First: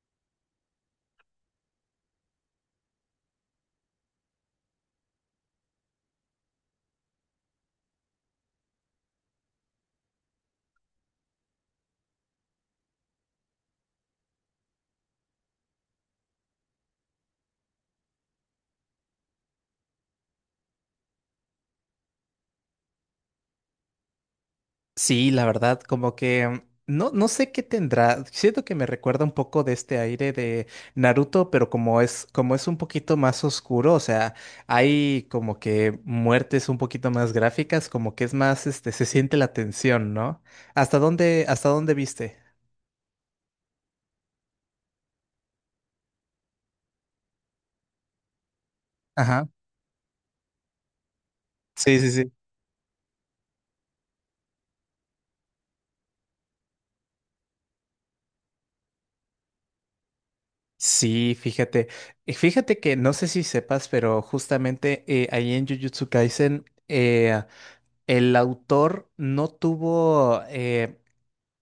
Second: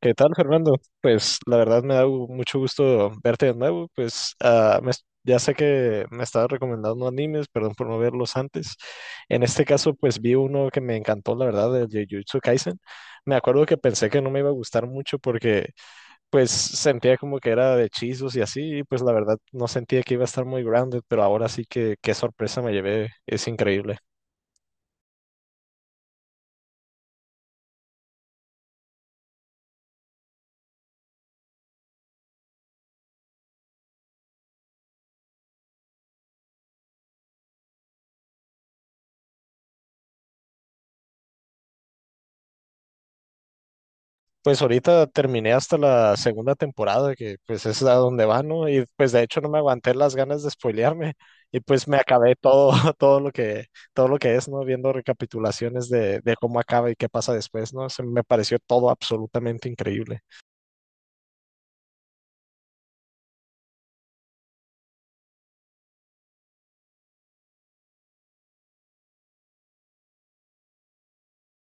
¿Qué tal, Fernando? Pues la verdad me da mucho gusto verte de nuevo. Pues ya sé que me estabas recomendando animes, perdón por no verlos antes. En este caso, pues vi uno que me encantó, la verdad, de Jujutsu Kaisen. Me acuerdo que pensé que no me iba a gustar mucho porque pues sentía como que era de hechizos y así, y pues la verdad no sentía que iba a estar muy grounded, pero ahora sí que qué sorpresa me llevé, es increíble. Sí, la verdad, como que no sé qué tendrá. Siento que me recuerda un poco de este aire de Naruto, pero como es un poquito más oscuro, o sea, hay como que muertes un poquito más gráficas, como que es más, se siente la tensión, ¿no? ¿Hasta dónde viste? Pues ahorita terminé hasta la segunda temporada, que pues es a donde va, ¿no? Y pues de hecho Ajá. no me aguanté las ganas de spoilearme y pues me Sí, sí, sí. acabé todo, todo lo que, todo lo que es, ¿no? Viendo recapitulaciones de cómo acaba y qué pasa después, ¿no? Se me pareció todo absolutamente increíble. Sí, fíjate. Fíjate que no sé si sepas, pero justamente ahí en Jujutsu Kaisen, el autor no tuvo.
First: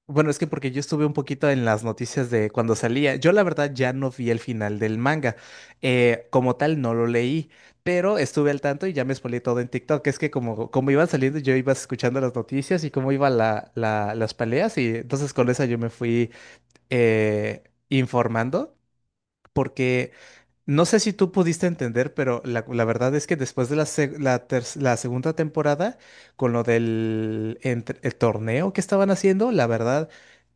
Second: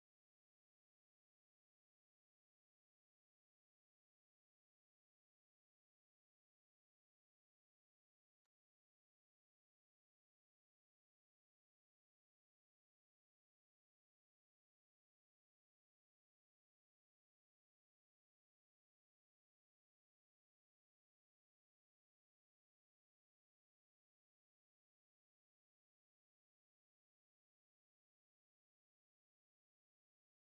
Bueno, es que porque yo estuve un poquito en las noticias de cuando salía. Yo la verdad ya no vi el final del manga. Como tal, no lo leí, pero estuve al tanto y ya me spoileé todo en TikTok. Es que como iban saliendo, yo iba escuchando las noticias y cómo iban las peleas y entonces con eso yo me fui eh, informando porque... No sé si tú pudiste entender, pero la verdad es que después de la segunda temporada, con lo el torneo que estaban haciendo, la verdad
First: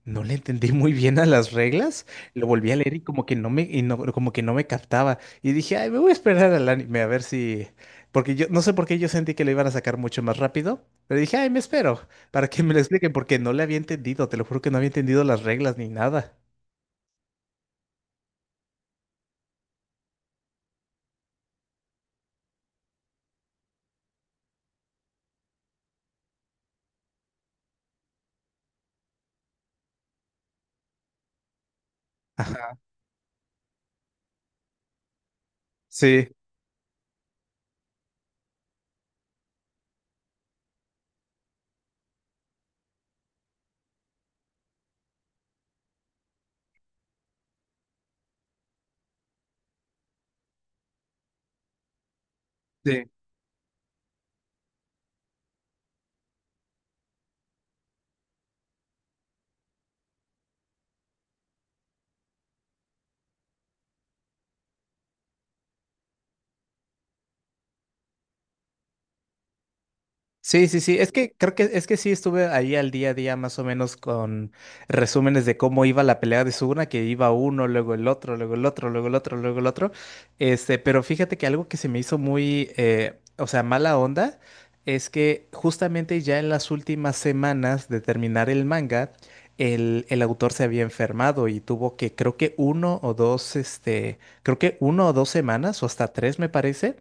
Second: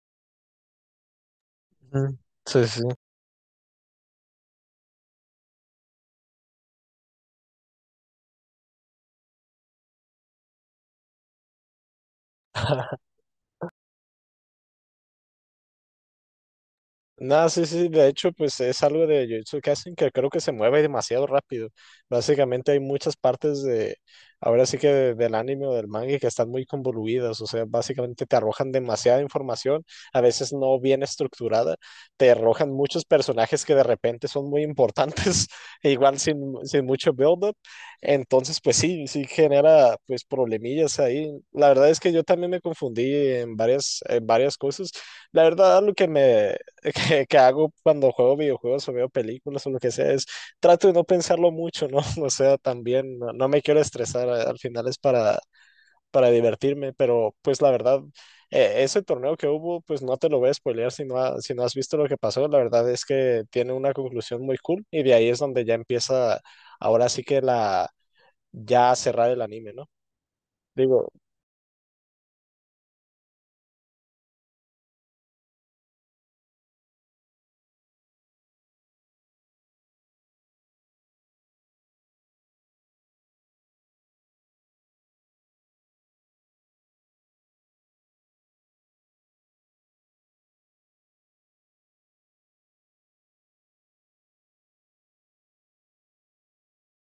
no le entendí muy bien a las reglas. Ujú. Lo Sí, volví a sí. leer y como que no me, y como que no me captaba. Y dije, ay, me voy a esperar al anime a ver si. Porque yo no sé por qué yo sentí que lo iban a sacar mucho más rápido, pero dije, ay, me espero para que me lo expliquen, porque no le había entendido. Te lo juro que no había entendido las reglas ni nada. Nada, sí, sí, de hecho, pues es algo de Jujutsu Kaisen que creo que se mueve demasiado rápido. Básicamente hay muchas partes ahora sí que del anime o del manga que están muy convoluidas, o sea, básicamente te arrojan demasiada información, a veces no bien estructurada, te arrojan muchos personajes que de repente son muy importantes, e igual Sí, sin mucho build-up. Entonces, pues sí, sí genera pues problemillas ahí. La verdad es que yo también me confundí en varias cosas. La verdad, lo que que hago cuando juego videojuegos o veo películas o lo que sea, es trato de no pensarlo mucho, ¿no? O sea, sí. también no me quiero estresar, al final es para divertirme, pero pues la verdad, ese torneo que hubo, pues no te lo voy a spoilear si no has visto lo que pasó. La verdad es que tiene una conclusión muy cool, y de ahí es donde ya empieza ahora sí que ya a cerrar el anime, ¿no? Sí, sí, sí. Es Digo, que creo que es que sí estuve ahí al día a día más o menos con resúmenes de cómo iba la pelea de Suguna, que iba uno, luego el otro, luego el otro, luego el otro, luego el otro. Pero fíjate que algo que se me hizo muy, o sea, mala onda, es que justamente ya en las últimas semanas de terminar el manga, el autor se había enfermado y tuvo que, creo que uno o dos, creo que uno o dos semanas, o hasta tres me parece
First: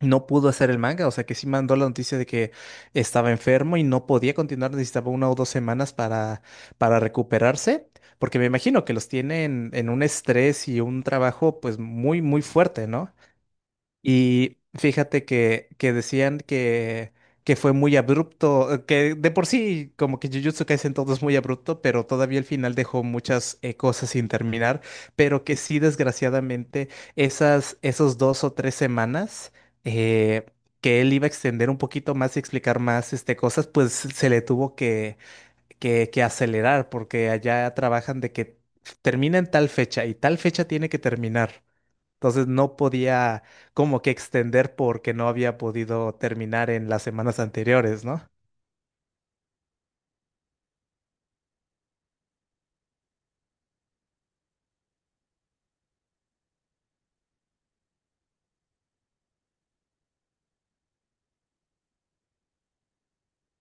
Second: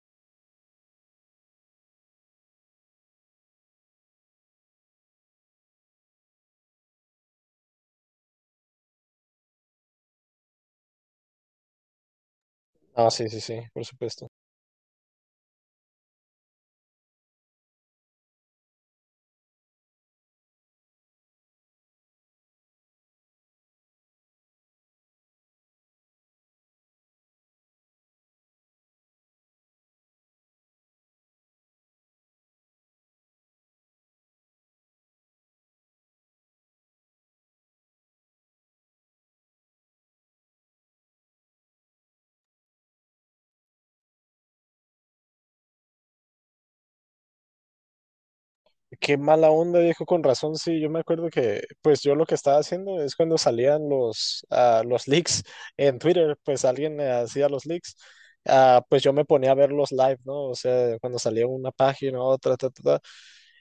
no pudo hacer el manga, o sea que sí mandó la noticia de que estaba enfermo y no podía continuar, necesitaba una o dos semanas para recuperarse, porque me imagino que los tienen en un estrés y un trabajo pues muy, muy fuerte, ¿no? sí, sí, sí, por supuesto. Y fíjate que decían que fue muy abrupto, que de por sí como que Jujutsu Kaisen todo es muy abrupto, pero todavía el final dejó muchas cosas sin terminar, pero que sí desgraciadamente esas, esos dos o tres semanas eh, que él iba a extender un poquito más y explicar más cosas, pues se le tuvo que acelerar porque allá trabajan de que termina en tal fecha y tal fecha tiene que terminar. Entonces no podía como que extender porque no había podido terminar en las semanas anteriores, ¿no? Qué mala onda, dijo con razón. Sí, yo me acuerdo que, pues yo lo que estaba haciendo es cuando salían los leaks en Twitter, pues alguien hacía los leaks, pues yo me ponía a ver los live, ¿no? O sea, cuando salía una página, otra, ta, ta, ta.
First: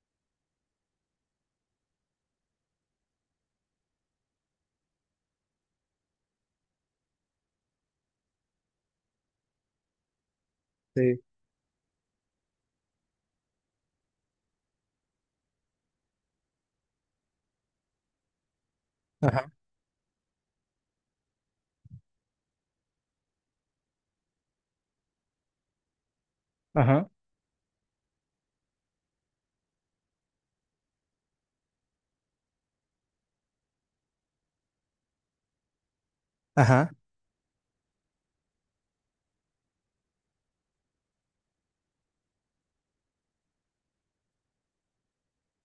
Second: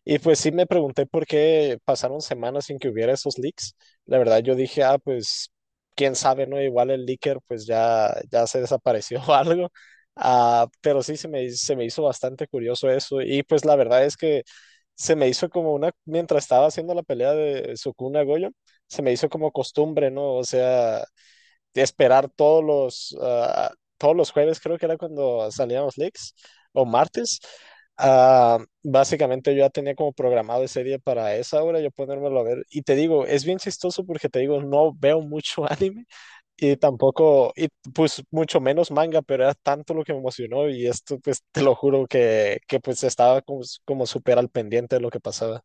Y pues sí me pregunté por qué pasaron semanas sin que hubiera esos leaks. La verdad yo dije, pues quién sabe, ¿no? Igual el leaker pues ya se desapareció o algo. Pero sí Sí. se me hizo bastante curioso eso. Y pues la verdad es que se me hizo como una... Mientras estaba haciendo la pelea de Sukuna Goyo, se me hizo como Ajá, costumbre, ¿no? O sea, de esperar todos los, ah, todos los jueves, creo que era cuando salían los leaks, o ajá, martes. Básicamente yo ya tenía como programado ese día para esa hora, yo ponérmelo a ver. Y te digo, es bien chistoso porque te digo, no veo mucho anime y ajá. tampoco, y pues mucho menos manga, pero era tanto lo que me emocionó y esto, pues te lo juro que pues estaba como súper al pendiente de lo que pasaba.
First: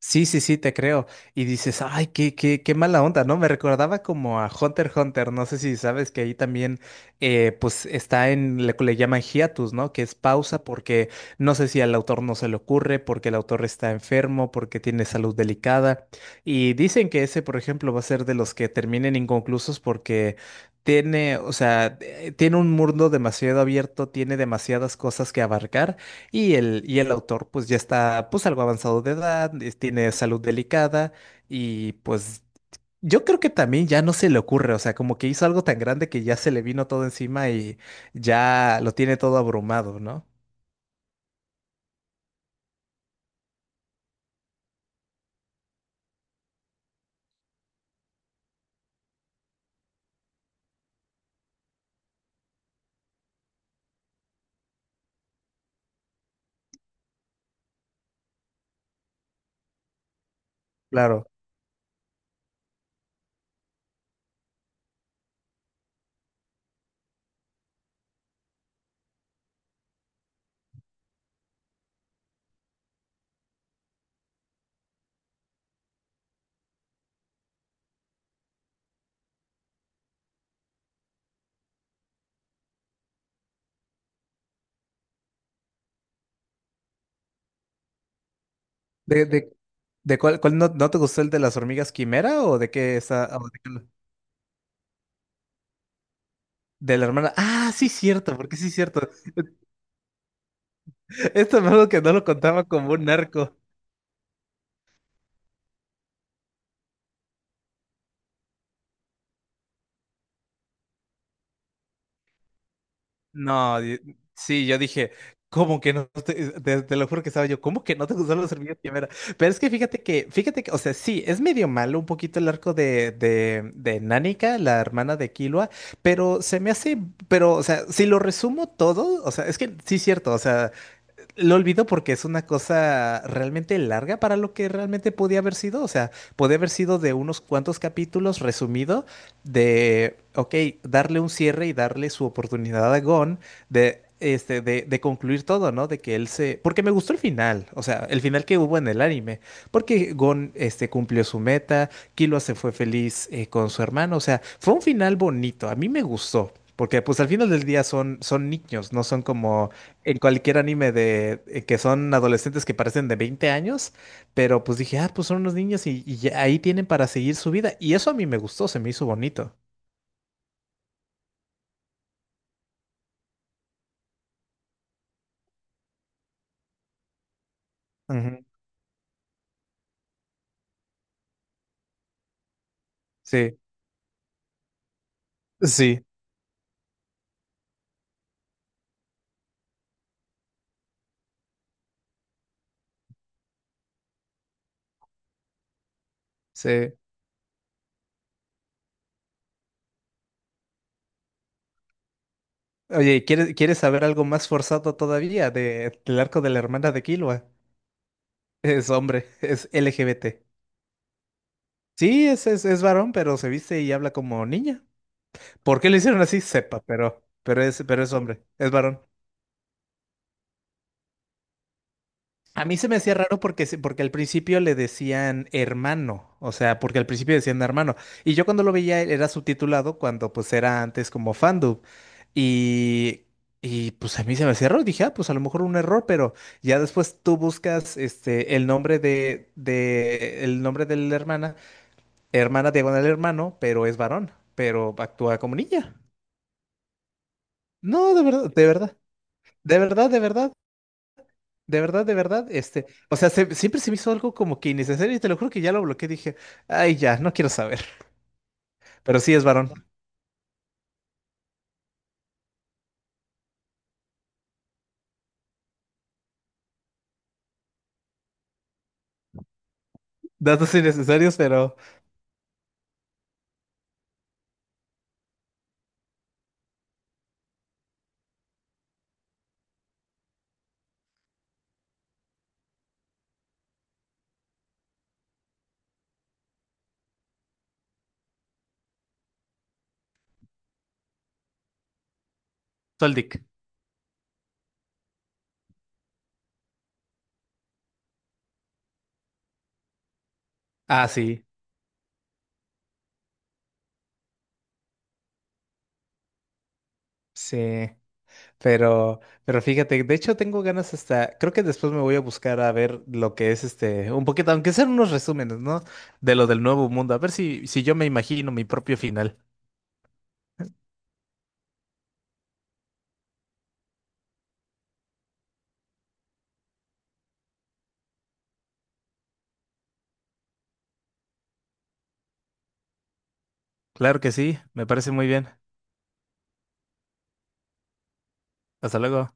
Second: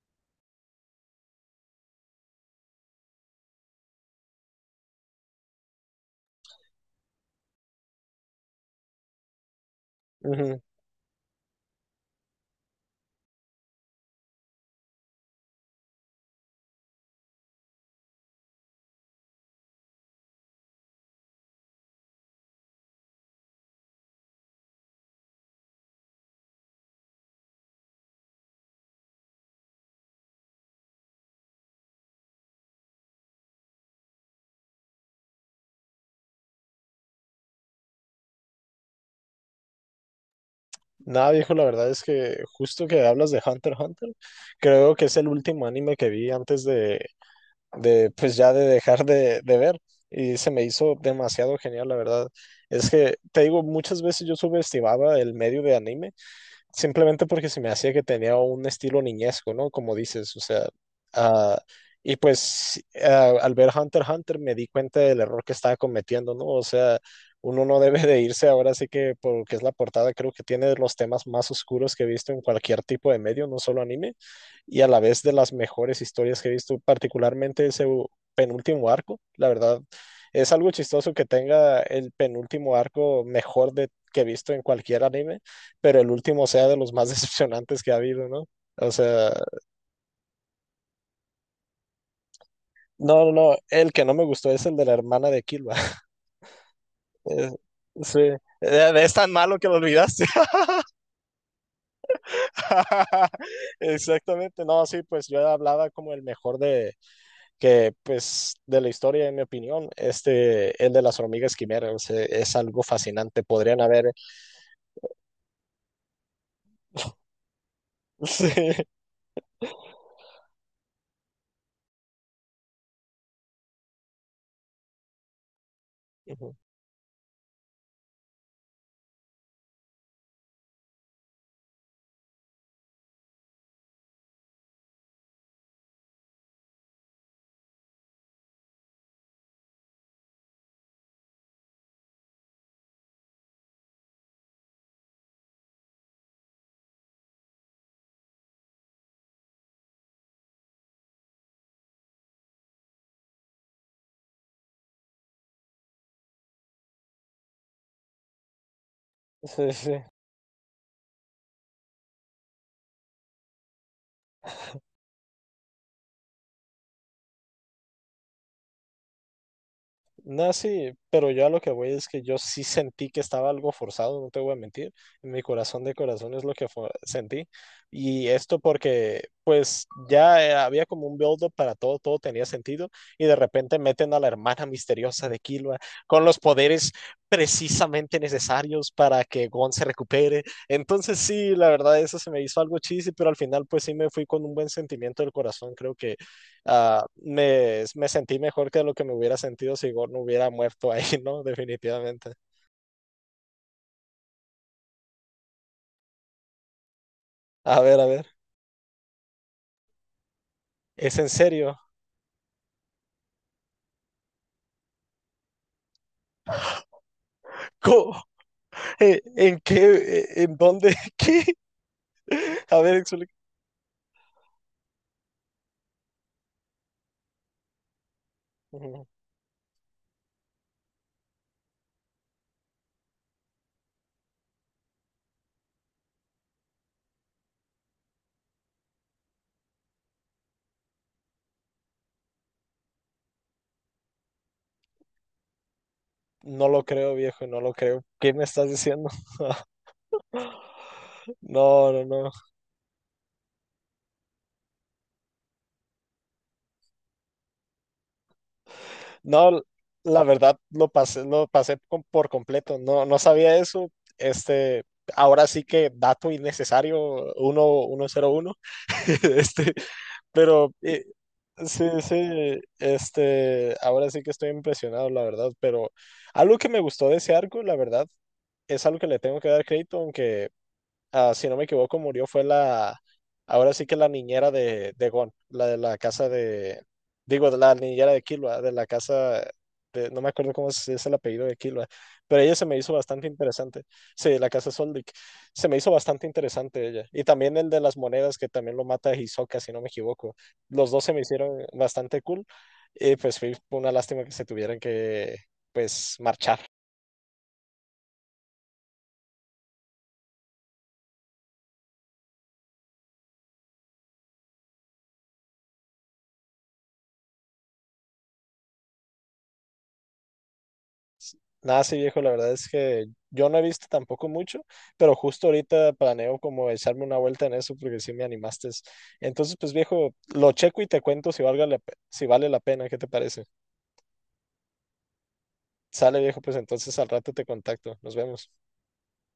Sí, sí, sí, te creo. Y dices, ay, qué mala onda, ¿no? Me recordaba como a Hunter x Hunter, no sé si sabes que ahí también, pues está en lo que le llaman hiatus, ¿no? Que es Ujú. pausa porque no sé si al autor no se le ocurre, porque el autor está enfermo, porque tiene salud delicada. Y dicen que ese, por ejemplo, va a ser de los que terminen inconclusos porque tiene, o sea, tiene un mundo demasiado abierto, tiene demasiadas cosas que abarcar. Y el autor pues ya está pues algo avanzado de edad, tiene salud delicada y pues yo creo que también ya no se le ocurre, o sea, como que hizo algo tan grande que ya se le vino todo encima y ya lo tiene todo abrumado, ¿no? Nada, viejo, la verdad es que justo que hablas de Hunter x Hunter, creo que es el último anime que vi antes de pues ya de dejar de ver, y se me hizo demasiado genial, la verdad. Es que, te digo, muchas veces yo subestimaba el medio de anime simplemente porque se me hacía que tenía un estilo niñesco, ¿no? Como dices, o sea, Claro. ah, y pues al ver Hunter x Hunter me di cuenta del error que estaba cometiendo, ¿no? O sea, uno no debe de irse ahora sí que porque es la portada. Creo que tiene de los temas más oscuros que he visto en cualquier tipo de medio, no solo anime, y a la vez de las mejores historias que he visto, particularmente ese penúltimo arco, la verdad. Es algo chistoso que tenga el penúltimo arco mejor de, que he visto en cualquier anime, pero el último sea de los más decepcionantes que ha habido, ¿no? O ¿De, sea, de, de cuál, cuál no te gustó el de las hormigas quimera o de qué no, no, está? ¿O no, de qué? el que no me gustó es el de la hermana de Kilba. De la hermana. Es- Ah, sí, Sí, cierto, porque sí, cierto. es tan malo que lo olvidaste. Esto es algo que no lo contaba como un narco. Exactamente, no, sí, pues yo hablaba como el mejor de que, pues, de la historia, en mi opinión, este, el de las hormigas quimeras, es algo fascinante. Podrían No, haber... sí, yo dije, ¿cómo que no te, te lo juro que estaba yo, ¿cómo que no te gustan Sí. los servicios de primera? Pero es que fíjate que, o sea, sí, es medio malo un poquito el arco de Nánica, la hermana de Killua, pero Ujú. se me hace, pero, o sea, si lo resumo todo, o sea, es que sí es cierto, o sea lo olvido porque es una cosa realmente larga para lo que realmente podía haber sido. O sea, podía haber sido de unos cuantos capítulos resumido de, ok, darle un cierre y darle su oportunidad a Gon de, de concluir todo, ¿no? De que él se... Porque me gustó el final, o sea, el final que hubo en el anime. Porque Gon, cumplió su meta, Killua se fue feliz con su hermano. O sea, fue un final bonito, a mí me gustó. Porque pues al final del día son niños, no son como Sí, sí. en cualquier anime de que son adolescentes que parecen de 20 años, pero pues dije, ah, pues son unos niños y ya ahí tienen para seguir su vida. Y eso a mí me gustó, se me hizo bonito. No, sí, pero yo a lo que voy es que yo sí sentí que estaba algo forzado, no te voy a mentir. En mi corazón de corazón es lo que sentí. Y Ujú. esto porque, pues, ya había como un build-up para todo, todo tenía sentido. Y de Sí, repente meten a la hermana misteriosa de Killua sí, con los poderes precisamente necesarios para que Gon se recupere. Entonces, sí, la verdad, eso se me hizo algo cheesy, pero al final, pues, sí me fui con un buen sentimiento del corazón. Creo que sí. me sentí mejor que lo que me hubiera sentido si Gord no hubiera muerto ahí, ¿no? Definitivamente. Oye, ¿quieres saber algo más forzado todavía de, del arco de la hermana de Killua? A ver, a ver. Es hombre, es LGBT. ¿Es en serio? Sí, es varón, pero se viste y habla como niña. ¿Por qué lo hicieron así? Sepa, pero pero es ¿Cómo? hombre, es varón. ¿En qué? ¿En dónde? ¿Qué? A mí A se ver, me hacía explica. raro porque, porque al principio le decían hermano, o sea, porque al principio decían hermano. Y yo cuando lo veía Ujú. e, era subtitulado cuando pues era antes como fandub. Y, y pues a mí se me hacía raro, dije, ah, pues a lo mejor un error, pero ya después tú buscas este, el nombre el nombre de la hermana, hermana diagonal hermano, pero es varón, pero actúa como niña. No lo creo, viejo, no lo creo. No, de ¿Qué me verdad, de estás verdad, diciendo? de verdad, de verdad, de verdad. De No, no, verdad, de no. verdad, o sea, siempre se me hizo algo como que innecesario y te lo juro que ya lo bloqueé, dije, ay, ya, no quiero saber. Pero sí es No, varón. la verdad lo pasé por completo. No, no sabía eso. Este, ahora sí que dato innecesario, 101. Este, pero Datos innecesarios, pero sí, sí, este, ahora sí que estoy impresionado, la verdad, pero algo que me gustó de ese arco, la verdad, es algo que le tengo que dar crédito, aunque si no me equivoco, murió fue ahora sí que la niñera de Gon, la de la casa de, digo, de la niñera de Killua, de la casa, de, no me acuerdo cómo es el apellido de Killua, pero ella se me hizo bastante Soldic. interesante. Sí, la casa Soldic, se me hizo bastante interesante ella. Y también el de las monedas, que también lo mata Hisoka, si no me equivoco. Los dos Ah, se me sí, hicieron bastante cool. Y pues fue una lástima que se tuvieran que, pues, marchar. sí. Pero, pero fíjate, de hecho tengo ganas hasta, creo que después me voy a buscar a ver lo que es este, un poquito, aunque sean unos resúmenes, ¿no? De lo del nuevo mundo, a ver si, si yo me imagino mi propio final. Nada, sí, viejo, la verdad es que yo no he visto tampoco mucho, pero justo ahorita planeo como echarme una vuelta en eso porque sí me animaste. Entonces, pues viejo, lo checo y te cuento si vale la pena, ¿qué te parece? Claro que sí, me parece muy bien. Sale, viejo, pues entonces al rato te contacto. Nos vemos. Hasta luego.